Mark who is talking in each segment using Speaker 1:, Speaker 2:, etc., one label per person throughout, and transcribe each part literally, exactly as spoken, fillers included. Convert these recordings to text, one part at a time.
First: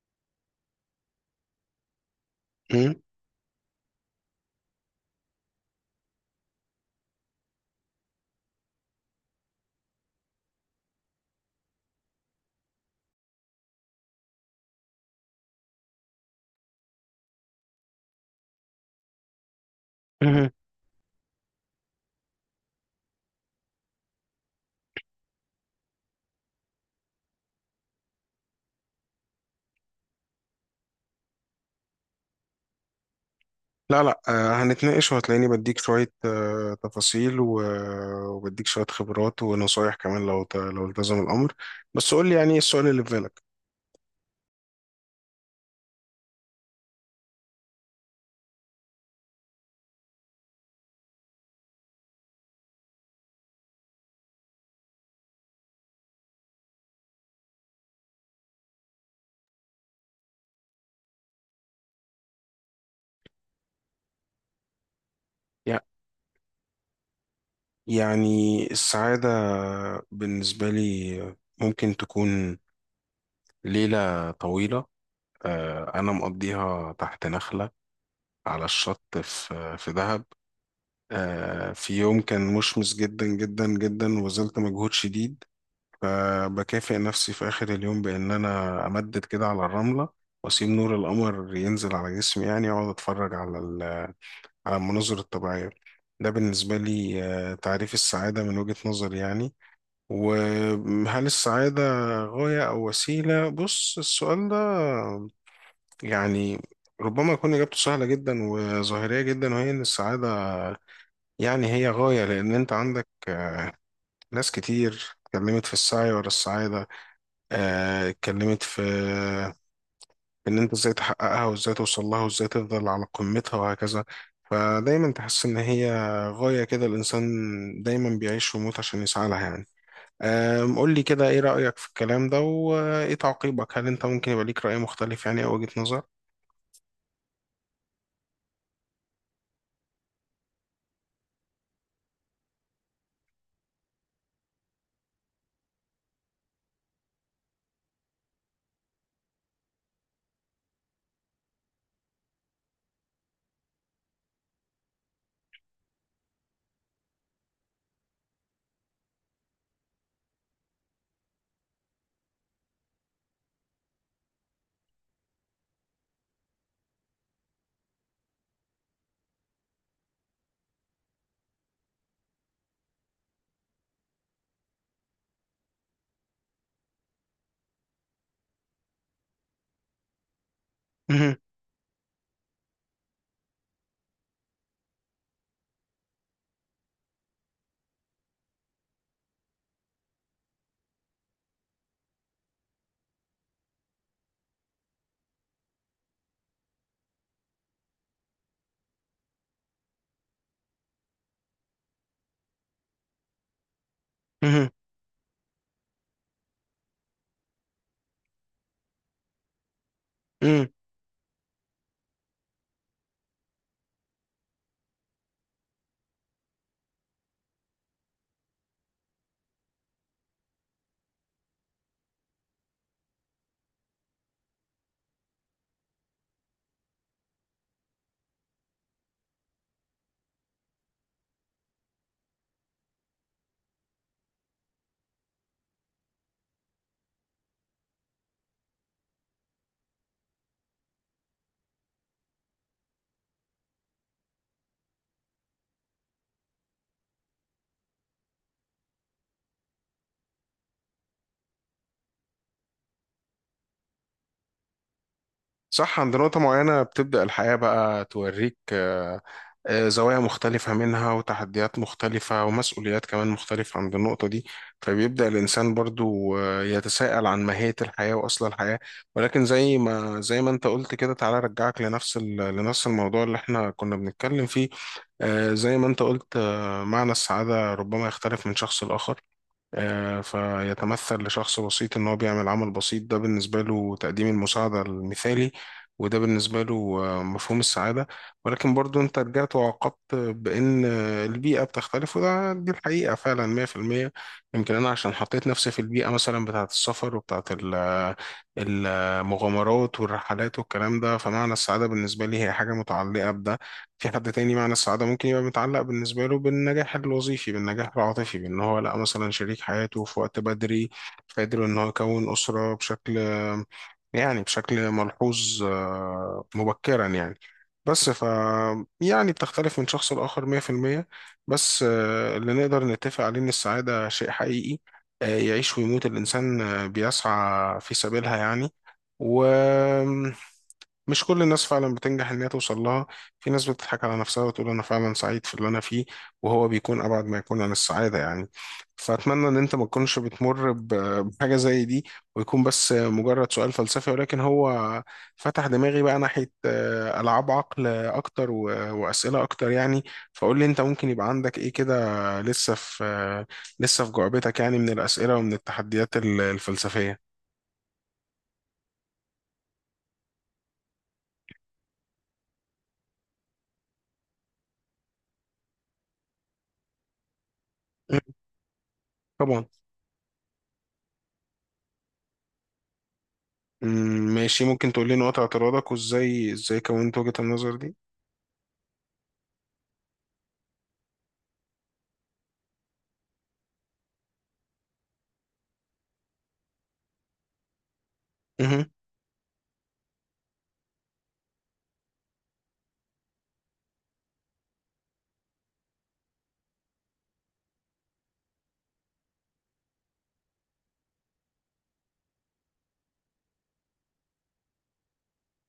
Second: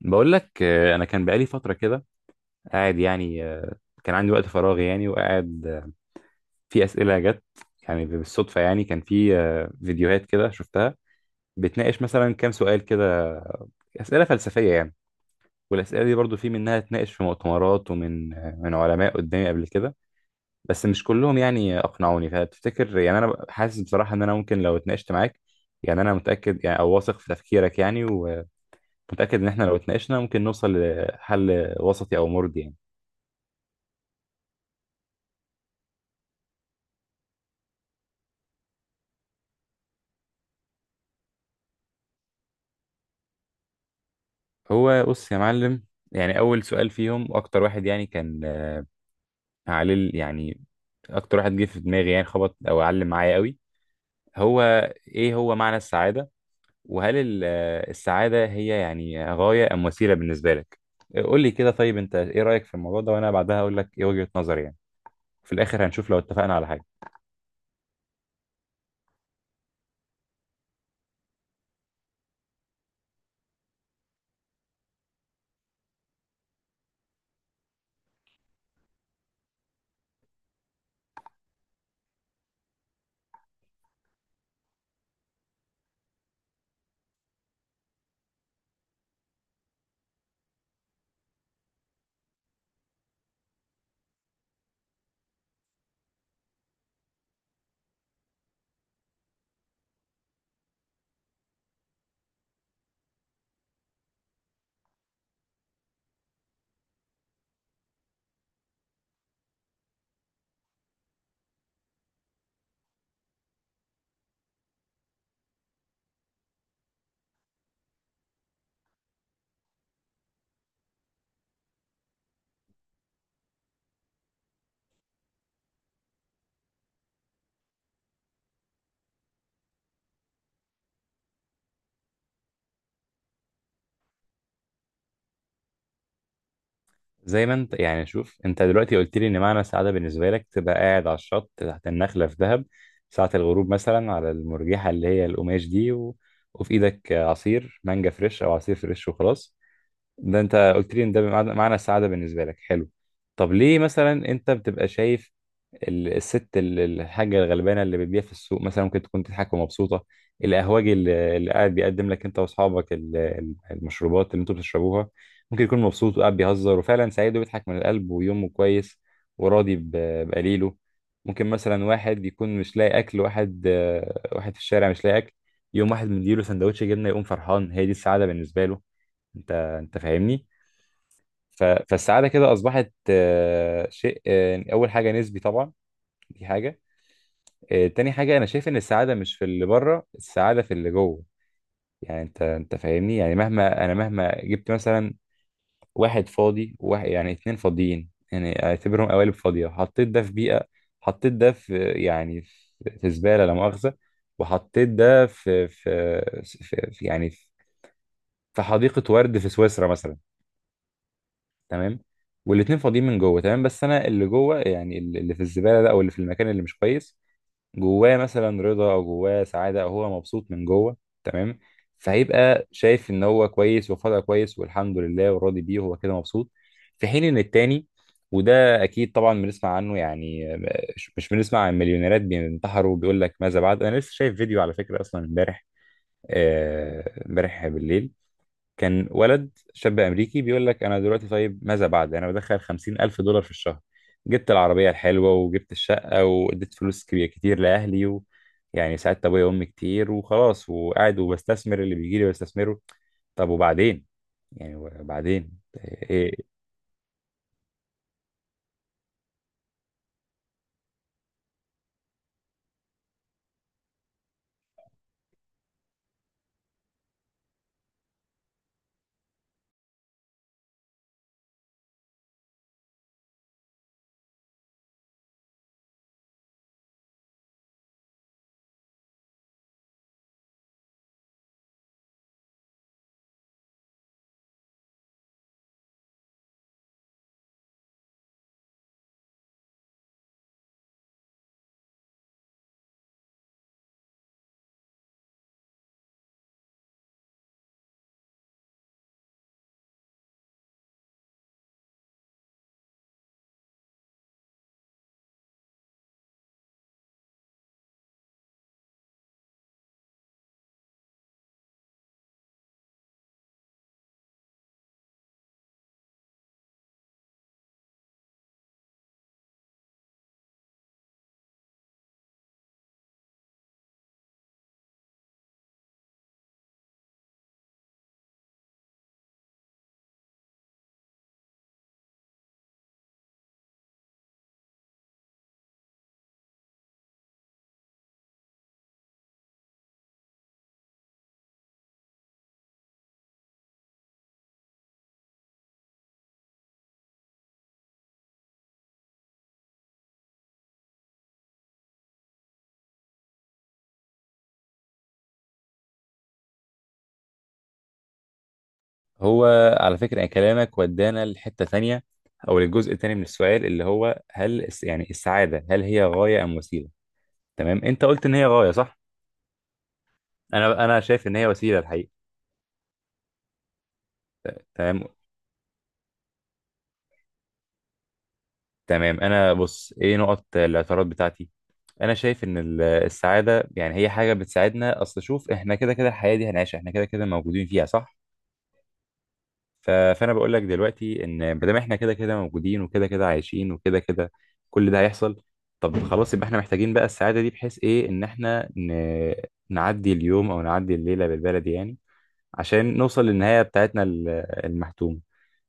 Speaker 1: بقول لك، آه، انا كان بقالي فتره كده
Speaker 2: مم.
Speaker 1: قاعد يعني، آه، كان عندي وقت فراغ يعني وقاعد، آه، في اسئله جت يعني بالصدفه. يعني كان في آه، فيديوهات كده شفتها بتناقش مثلا كام سؤال كده، اسئله فلسفيه يعني. والاسئله دي برضو في منها اتناقش في مؤتمرات ومن آه، من علماء قدامي قبل كده.
Speaker 2: مهم.
Speaker 1: بس مش كلهم يعني اقنعوني. فتفتكر يعني انا حاسس بصراحه ان انا ممكن لو اتناقشت معاك، يعني انا متاكد يعني او واثق في تفكيرك يعني ومتاكد ان احنا لو اتناقشنا ممكن نوصل لحل وسطي او مرضي يعني.
Speaker 2: لا لا آه، هنتناقش وهتلاقيني بديك شوية آه، تفاصيل و- وبديك شوية خبرات ونصايح كمان، لو ت- لو التزم الأمر. بس قول لي يعني إيه السؤال اللي في بالك؟
Speaker 1: هو بص يا معلم، يعني اول سؤال فيهم اكتر واحد يعني كان، آه، عليه ال- يعني اكتر واحد جه في دماغي يعني خبط او علم معايا قوي. هو ايه هو معنى السعاده؟ وهل ال- آه، السعاده هي يعني غايه ام وسيله بالنسبه لك؟ آه، قول لي كده. طيب انت ايه رايك في الموضوع ده؟ وانا بعدها اقول لك ايه وجهه نظري يعني. في
Speaker 2: يع-
Speaker 1: الاخر هنشوف لو اتفقنا على حاجه.
Speaker 2: يعني السعادة بالنسبة لي ممكن تكون ليلة طويلة، آه، أنا مقضيها تحت نخلة على الشط في في دهب، آه، في يوم كان مشمس جدا جدا جدا وبذلت مجهود شديد، فبكافئ نفسي في آخر اليوم بإن أنا أمدد كده على الرملة وأسيب نور القمر ينزل على جسمي يعني، وأقعد أتفرج على ال- على المناظر الطبيعية. ده بالنسبة لي آه، تعريف السعادة من وجهة نظري يعني. وهل السعادة غاية أو وسيلة؟ بص السؤال ده يعني ربما يكون إجابته سهلة جدا وظاهرية جدا، وهي إن السعادة يعني هي غاية، لأن أنت عندك ناس كتير اتكلمت في السعي ورا السعادة. آه، اتكلمت في في ان انت ازاي تحققها وازاي توصل لها وازاي تفضل على قمتها وهكذا، فدايما تحس ان هي غاية كده. الانسان دايما بيعيش ويموت عشان يسعى لها يعني. آم، قول لي كده ايه رأيك في الكلام ده وايه تعقيبك؟ هل انت ممكن يبقى ليك رأي مختلف يعني او وجهة نظر؟
Speaker 1: زي ما انت يعني، شوف انت دلوقتي قلت لي ان معنى السعاده بالنسبه لك تبقى قاعد على الشط تحت النخله في دهب ساعه الغروب مثلا، على المرجحه اللي هي القماش دي، و... وفي ايدك عصير مانجا فريش او عصير فريش وخلاص. ده انت قلت لي ان ده بمعنى- معنى السعاده بالنسبه لك. حلو. طب ليه مثلا انت بتبقى شايف ال- الست ال- الحاجة الغلبانة اللي بتبيع في السوق مثلا ممكن تكون تضحك ومبسوطة؟ القهوجي اللي اللي قاعد بيقدم لك انت واصحابك ال- ال- المشروبات اللي انتوا بتشربوها ممكن يكون مبسوط وقاعد بيهزر وفعلا سعيد وبيضحك من القلب ويومه كويس وراضي ب- بقليله. ممكن مثلا واحد يكون مش لاقي اكل، واحد، آه، واحد في الشارع مش لاقي اكل، يوم واحد مديله سندوتش جبنة يقوم فرحان، هي دي السعادة بالنسبة له. انت انت فاهمني. ف- فالسعادة كده اصبحت، آه، شيء، آه، يعني اول حاجة نسبي طبعا، دي حاجة. آه، تاني حاجة، أنا شايف إن السعادة مش في اللي بره، السعادة في اللي جوه. يعني أنت أنت فاهمني، يعني مهما أنا مهما جبت مثلا واحد فاضي وواحد، يعني اتنين فاضيين، يعني أعتبرهم قوالب فاضية، حطيت ده في بيئة، حطيت ده في يعني في في زبالة لا مؤاخذة، وحطيت ده في في, في, في يعني في في حديقة ورد في سويسرا مثلا. تمام. والاتنين فاضيين من جوه. تمام. بس أنا اللي جوه، يعني اللي اللي في الزبالة ده أو اللي في المكان اللي مش كويس، جواه مثلا رضا او جواه سعاده او هو مبسوط من جوه. تمام. فهيبقى شايف ان هو كويس وفضل كويس والحمد لله وراضي بيه وهو كده مبسوط، في حين ان التاني، وده اكيد طبعا بنسمع عنه يعني. مش مش بنسمع عن مليونيرات بينتحروا وبيقول لك ماذا بعد؟ انا لسه شايف فيديو على فكره اصلا امبارح، آه، امبارح بالليل، كان ولد شاب امريكي بيقول لك انا دلوقتي طيب ماذا بعد؟ انا بدخل خمسين الف دولار في الشهر، جبت العربيه الحلوه وجبت الشقه واديت فلوس كبيره كتير لاهلي، و... يعني ساعدت ابويا وامي كتير وخلاص، وقاعد وبستثمر اللي بيجي لي بستثمره. طب وبعدين؟ يعني وبعدين؟
Speaker 2: صح، عند
Speaker 1: إيه.
Speaker 2: نقطة معينة بتبدأ الحياة بقى توريك آه، آه، زوايا مختلفة منها وتحديات مختلفة ومسؤوليات كمان مختلفة عند النقطة دي، فبيبدأ الإنسان برضو آه، يتساءل عن ماهية الحياة وأصل الحياة. ولكن زي ما زي ما أنت قلت كده، تعالى أرجعك لنفس ال- لنفس الموضوع اللي إحنا كنا بنتكلم فيه. آه، زي ما أنت قلت، آه، معنى السعادة ربما يختلف من شخص لآخر، آه، فيتمثل لشخص بسيط إن هو بيعمل عمل بسيط، ده بالنسبة له تقديم المساعدة المثالي، وده بالنسبة له آه، مفهوم السعادة. ولكن برضو أنت رجعت وعقدت بإن آه، البيئة بتختلف، وده دي الحقيقة فعلا مية في المية. يمكن أنا عشان حطيت نفسي في البيئة مثلا بتاعة السفر وبتاعة ال- المغامرات والرحلات والكلام ده، فمعنى السعادة بالنسبة لي هي حاجة متعلقة بده. في حد تاني معنى السعادة ممكن يبقى متعلق بالنسبة له بالنجاح الوظيفي، بالنجاح العاطفي، بأن هو لقى مثلا شريك حياته في وقت بدري، فقدر أن هو يكون أسرة بشكل يعني بشكل ملحوظ، آه، مبكرا يعني. بس ف يعني بتختلف من شخص لآخر مية في المية. بس آه، اللي نقدر نتفق عليه إن السعادة شيء حقيقي، آه، يعيش ويموت الإنسان آه، بيسعى في سبيلها يعني. و مش كل الناس فعلا بتنجح ان هي توصل لها. في ناس بتضحك على نفسها وتقول انا فعلا سعيد في اللي انا فيه، وهو بيكون ابعد ما يكون عن السعاده يعني. فاتمنى ان انت ما تكونش بتمر ب- بحاجه زي دي، ويكون بس مجرد سؤال فلسفي. ولكن هو فتح دماغي بقى ناحيه آه، العاب عقل اكتر و- واسئله اكتر يعني. فقول لي انت ممكن يبقى عندك ايه كده؟ لسه في آه، لسه في جعبتك يعني من الاسئله ومن التحديات ال- الفلسفيه؟
Speaker 1: هو على فكره يعني كلامك ودانا لحته ثانيه او للجزء الثاني من السؤال اللي هو هل الس- يعني السعاده هل هي غايه ام وسيله. تمام. انت
Speaker 2: مم.
Speaker 1: قلت ان هي غايه صح.
Speaker 2: طبعا.
Speaker 1: انا انا شايف ان هي وسيله الحقيقه.
Speaker 2: مم، ماشي، ممكن تقول
Speaker 1: تمام.
Speaker 2: لي نقاط اعتراضك، وازاي ازاي كونت وجهة النظر دي؟
Speaker 1: تمام، انا بص ايه نقط الاعتراض بتاعتي. انا شايف ان ال- السعاده يعني هي حاجه بتساعدنا. اصل شوف احنا كده كده الحياه دي هنعيشها، احنا كده كده موجودين فيها صح؟
Speaker 2: مهم.
Speaker 1: ف- فانا بقول لك دلوقتي ان ما دام احنا كده كده موجودين وكده كده عايشين وكده كده، كل ده هيحصل. طب خلاص، يبقى احنا محتاجين بقى السعاده دي بحيث ايه، ان احنا ن... نعدي اليوم او نعدي الليله بالبلدي يعني، عشان نوصل للنهايه بتاعتنا ال- المحتومه.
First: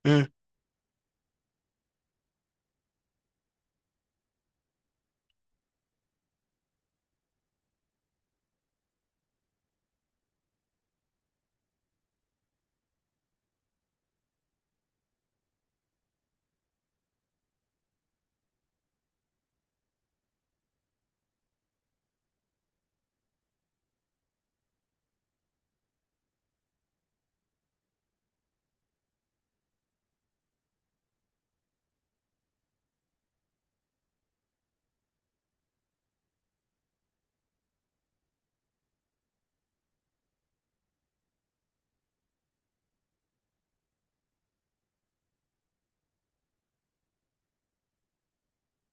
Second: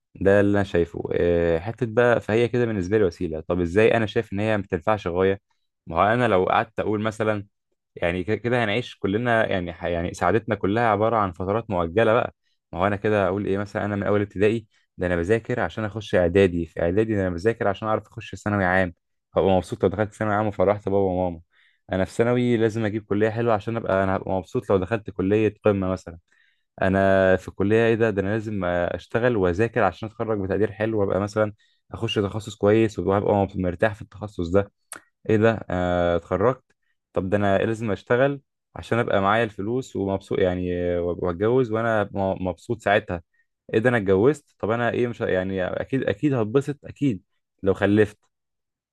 Speaker 2: مم،
Speaker 1: ده اللي انا شايفه، آه، حته بقى. فهي كده بالنسبه لي وسيله. طب ازاي انا شايف ان هي ما تنفعش غايه؟ ما هو انا لو قعدت اقول مثلا، يعني ك- كده هنعيش كلنا يعني ح- يعني سعادتنا كلها عباره عن فترات مؤجله بقى. ما هو انا كده اقول ايه مثلا، انا من اول ابتدائي ده انا بذاكر عشان اخش اعدادي، في اعدادي ده انا بذاكر عشان اعرف اخش ثانوي عام، هبقى مبسوط لو دخلت ثانوي عام وفرحت بابا وماما. انا في ثانوي لازم اجيب كليه حلوه عشان ابقى، انا هبقى مبسوط لو دخلت كليه قمه مثلا. انا في الكليه ايه ده، ده انا لازم اشتغل واذاكر عشان اتخرج بتقدير حلو وابقى مثلا اخش تخصص كويس وابقى مرتاح في التخصص ده. ايه ده، آه، اتخرجت. طب ده انا لازم اشتغل عشان ابقى معايا الفلوس ومبسوط يعني، آه، واتجوز وانا م- مبسوط ساعتها. ايه ده، انا اتجوزت. طب انا ايه، مش ه- يعني اكيد اكيد هتبسط اكيد لو خلفت.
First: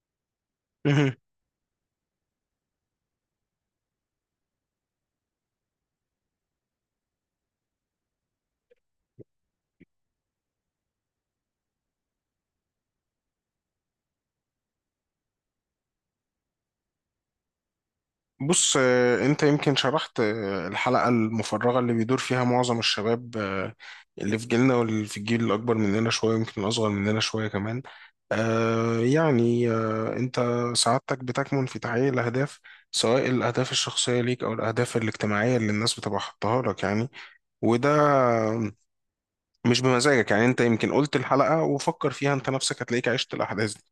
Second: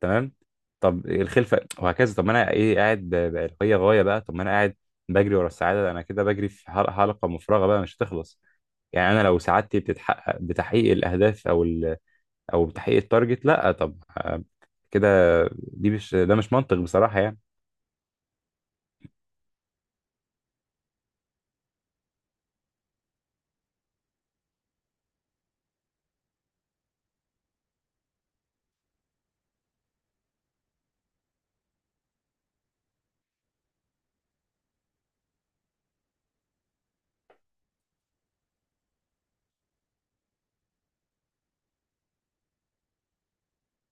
Speaker 1: تمام. طب
Speaker 2: مهم.
Speaker 1: الخلفه وهكذا. طب ما انا ايه قاعد ب- بأريحية غايه بقى. طب ما انا قاعد بجري ورا السعاده، انا كده بجري في حلقه، حلقة مفرغه بقى مش هتخلص. يعني انا لو سعادتي بتتحقق بتحقيق الاهداف او ال... او بتحقيق التارجت، لا. طب آه، كده، دي مش، ده مش منطق بصراحه يعني.
Speaker 2: بص، آه، انت يمكن شرحت آه، الحلقة المفرغة اللي بيدور فيها معظم الشباب، آه، اللي في جيلنا واللي في الجيل الأكبر مننا شوية ويمكن الأصغر مننا شوية كمان. آه، يعني آه، انت سعادتك بتكمن في تحقيق الأهداف، سواء الأهداف الشخصية ليك أو الأهداف الاجتماعية اللي الناس بتبقى حاطاها لك يعني، وده مش بمزاجك يعني. انت يمكن قلت الحلقة وفكر فيها انت نفسك، هتلاقيك عشت الأحداث دي.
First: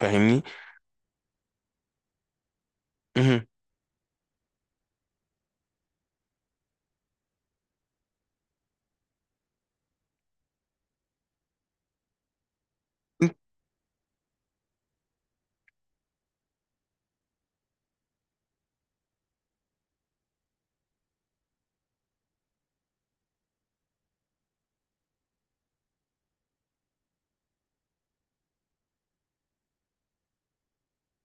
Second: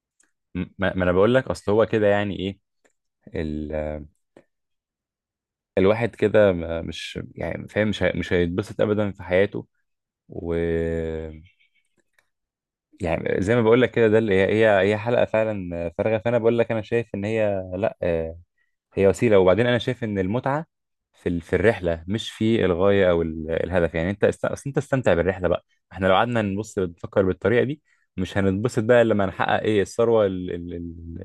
Speaker 2: فاهمني؟
Speaker 1: م- ما ما انا بقول لك اصل هو كده يعني ايه،
Speaker 2: مهم.
Speaker 1: ال... آه، الواحد كده ما- مش يعني فاهم، مش هي... مش هيتبسط ابدا في حياته، و، يعني زي ما بقول لك كده، ده اللي هي هي هي حلقه فعلا فارغه. فانا بقول لك انا شايف ان هي لا، آه، هي وسيله. وبعدين انا شايف ان المتعه في ال- في الرحله مش في الغايه او ال- الهدف يعني. انت است... أصل انت استمتع بالرحله بقى. احنا لو قعدنا نبص نفكر بالطريقه دي مش هنتبسط بقى لما نحقق ايه الثروه ال... ال... ال-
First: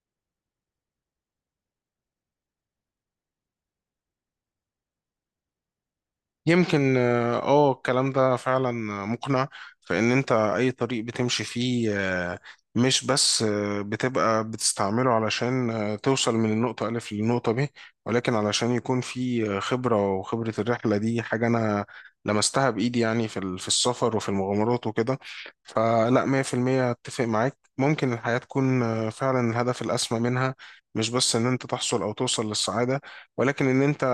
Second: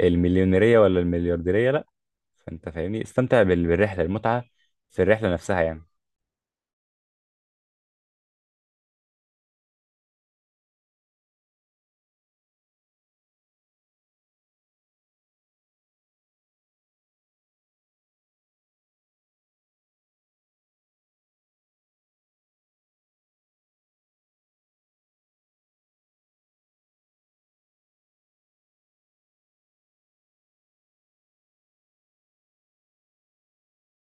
Speaker 1: المليونيريه ولا المليارديريه، لا. فانت فاهمني، استمتع بال- بالرحله، المتعه في الرحله نفسها يعني.
Speaker 2: يمكن اه آه، الكلام ده فعلا مقنع، فإن أنت أي طريق بتمشي فيه آه، مش بس آه، بتبقى بتستعمله علشان آه، توصل من النقطة ألف للنقطة ب، ولكن علشان يكون في آه، خبرة، وخبرة الرحلة دي حاجة أنا لمستها بإيدي يعني في ال- في السفر وفي المغامرات وكده. فلا مية في المية أتفق معاك، ممكن الحياة تكون آه، فعلا الهدف الأسمى منها مش بس إن أنت تحصل أو توصل للسعادة، ولكن إن أنت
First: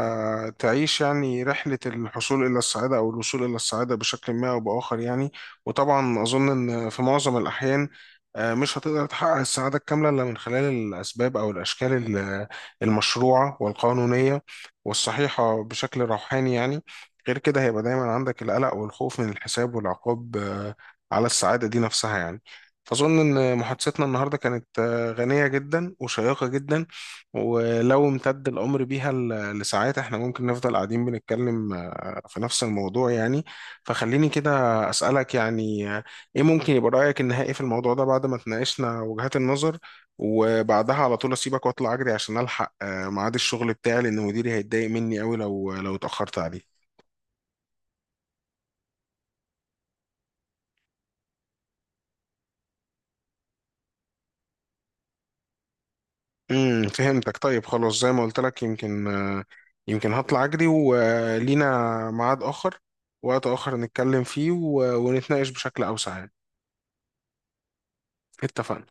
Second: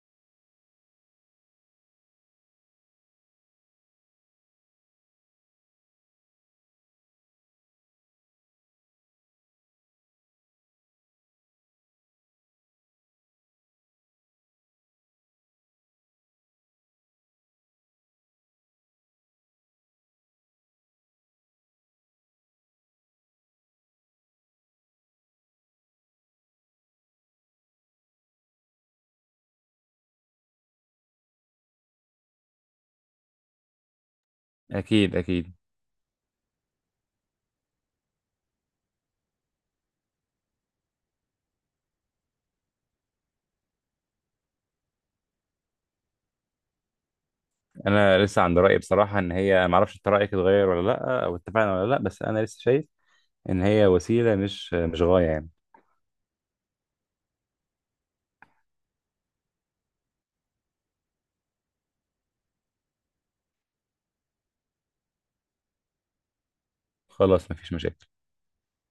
Speaker 2: تعيش يعني رحلة الحصول إلى السعادة أو الوصول إلى السعادة بشكل ما أو بآخر يعني. وطبعا أظن إن في معظم الأحيان آه، مش هتقدر تحقق السعادة الكاملة إلا من خلال الأسباب أو الأشكال ال- المشروعة والقانونية والصحيحة بشكل روحاني يعني. غير كده هيبقى دايما عندك القلق والخوف من الحساب والعقاب، آه، على السعادة دي نفسها يعني. فأظن إن محادثتنا النهاردة كانت آه، غنية جدا وشيقة جدا، ولو امتد الأمر بيها ل- لساعات احنا ممكن نفضل قاعدين بنتكلم آه، في نفس الموضوع يعني. فخليني كده
Speaker 1: اكيد
Speaker 2: أسألك
Speaker 1: اكيد.
Speaker 2: يعني، آه، ايه ممكن يبقى رأيك النهائي في الموضوع ده بعد ما تناقشنا وجهات النظر، وبعدها على طول أسيبك وأطلع أجري عشان ألحق آه، ميعاد الشغل بتاعي، لأن مديري هيتضايق مني أوي لو لو اتأخرت عليه.
Speaker 1: انا لسه عند رايي بصراحه ان هي، ما اعرفش انت رايك اتغير ولا لا او اتفقنا ولا لا، بس انا لسه شايف ان هي وسيله مش مش غايه يعني.
Speaker 2: امم فهمتك. طيب خلاص، زي ما قلت لك يمكن، آه، يمكن هطلع أجري ولينا ميعاد آخر، وقت آخر نتكلم فيه و- ونتناقش بشكل أوسع يعني.
Speaker 1: خلاص مفيش مشاكل.
Speaker 2: اتفقنا.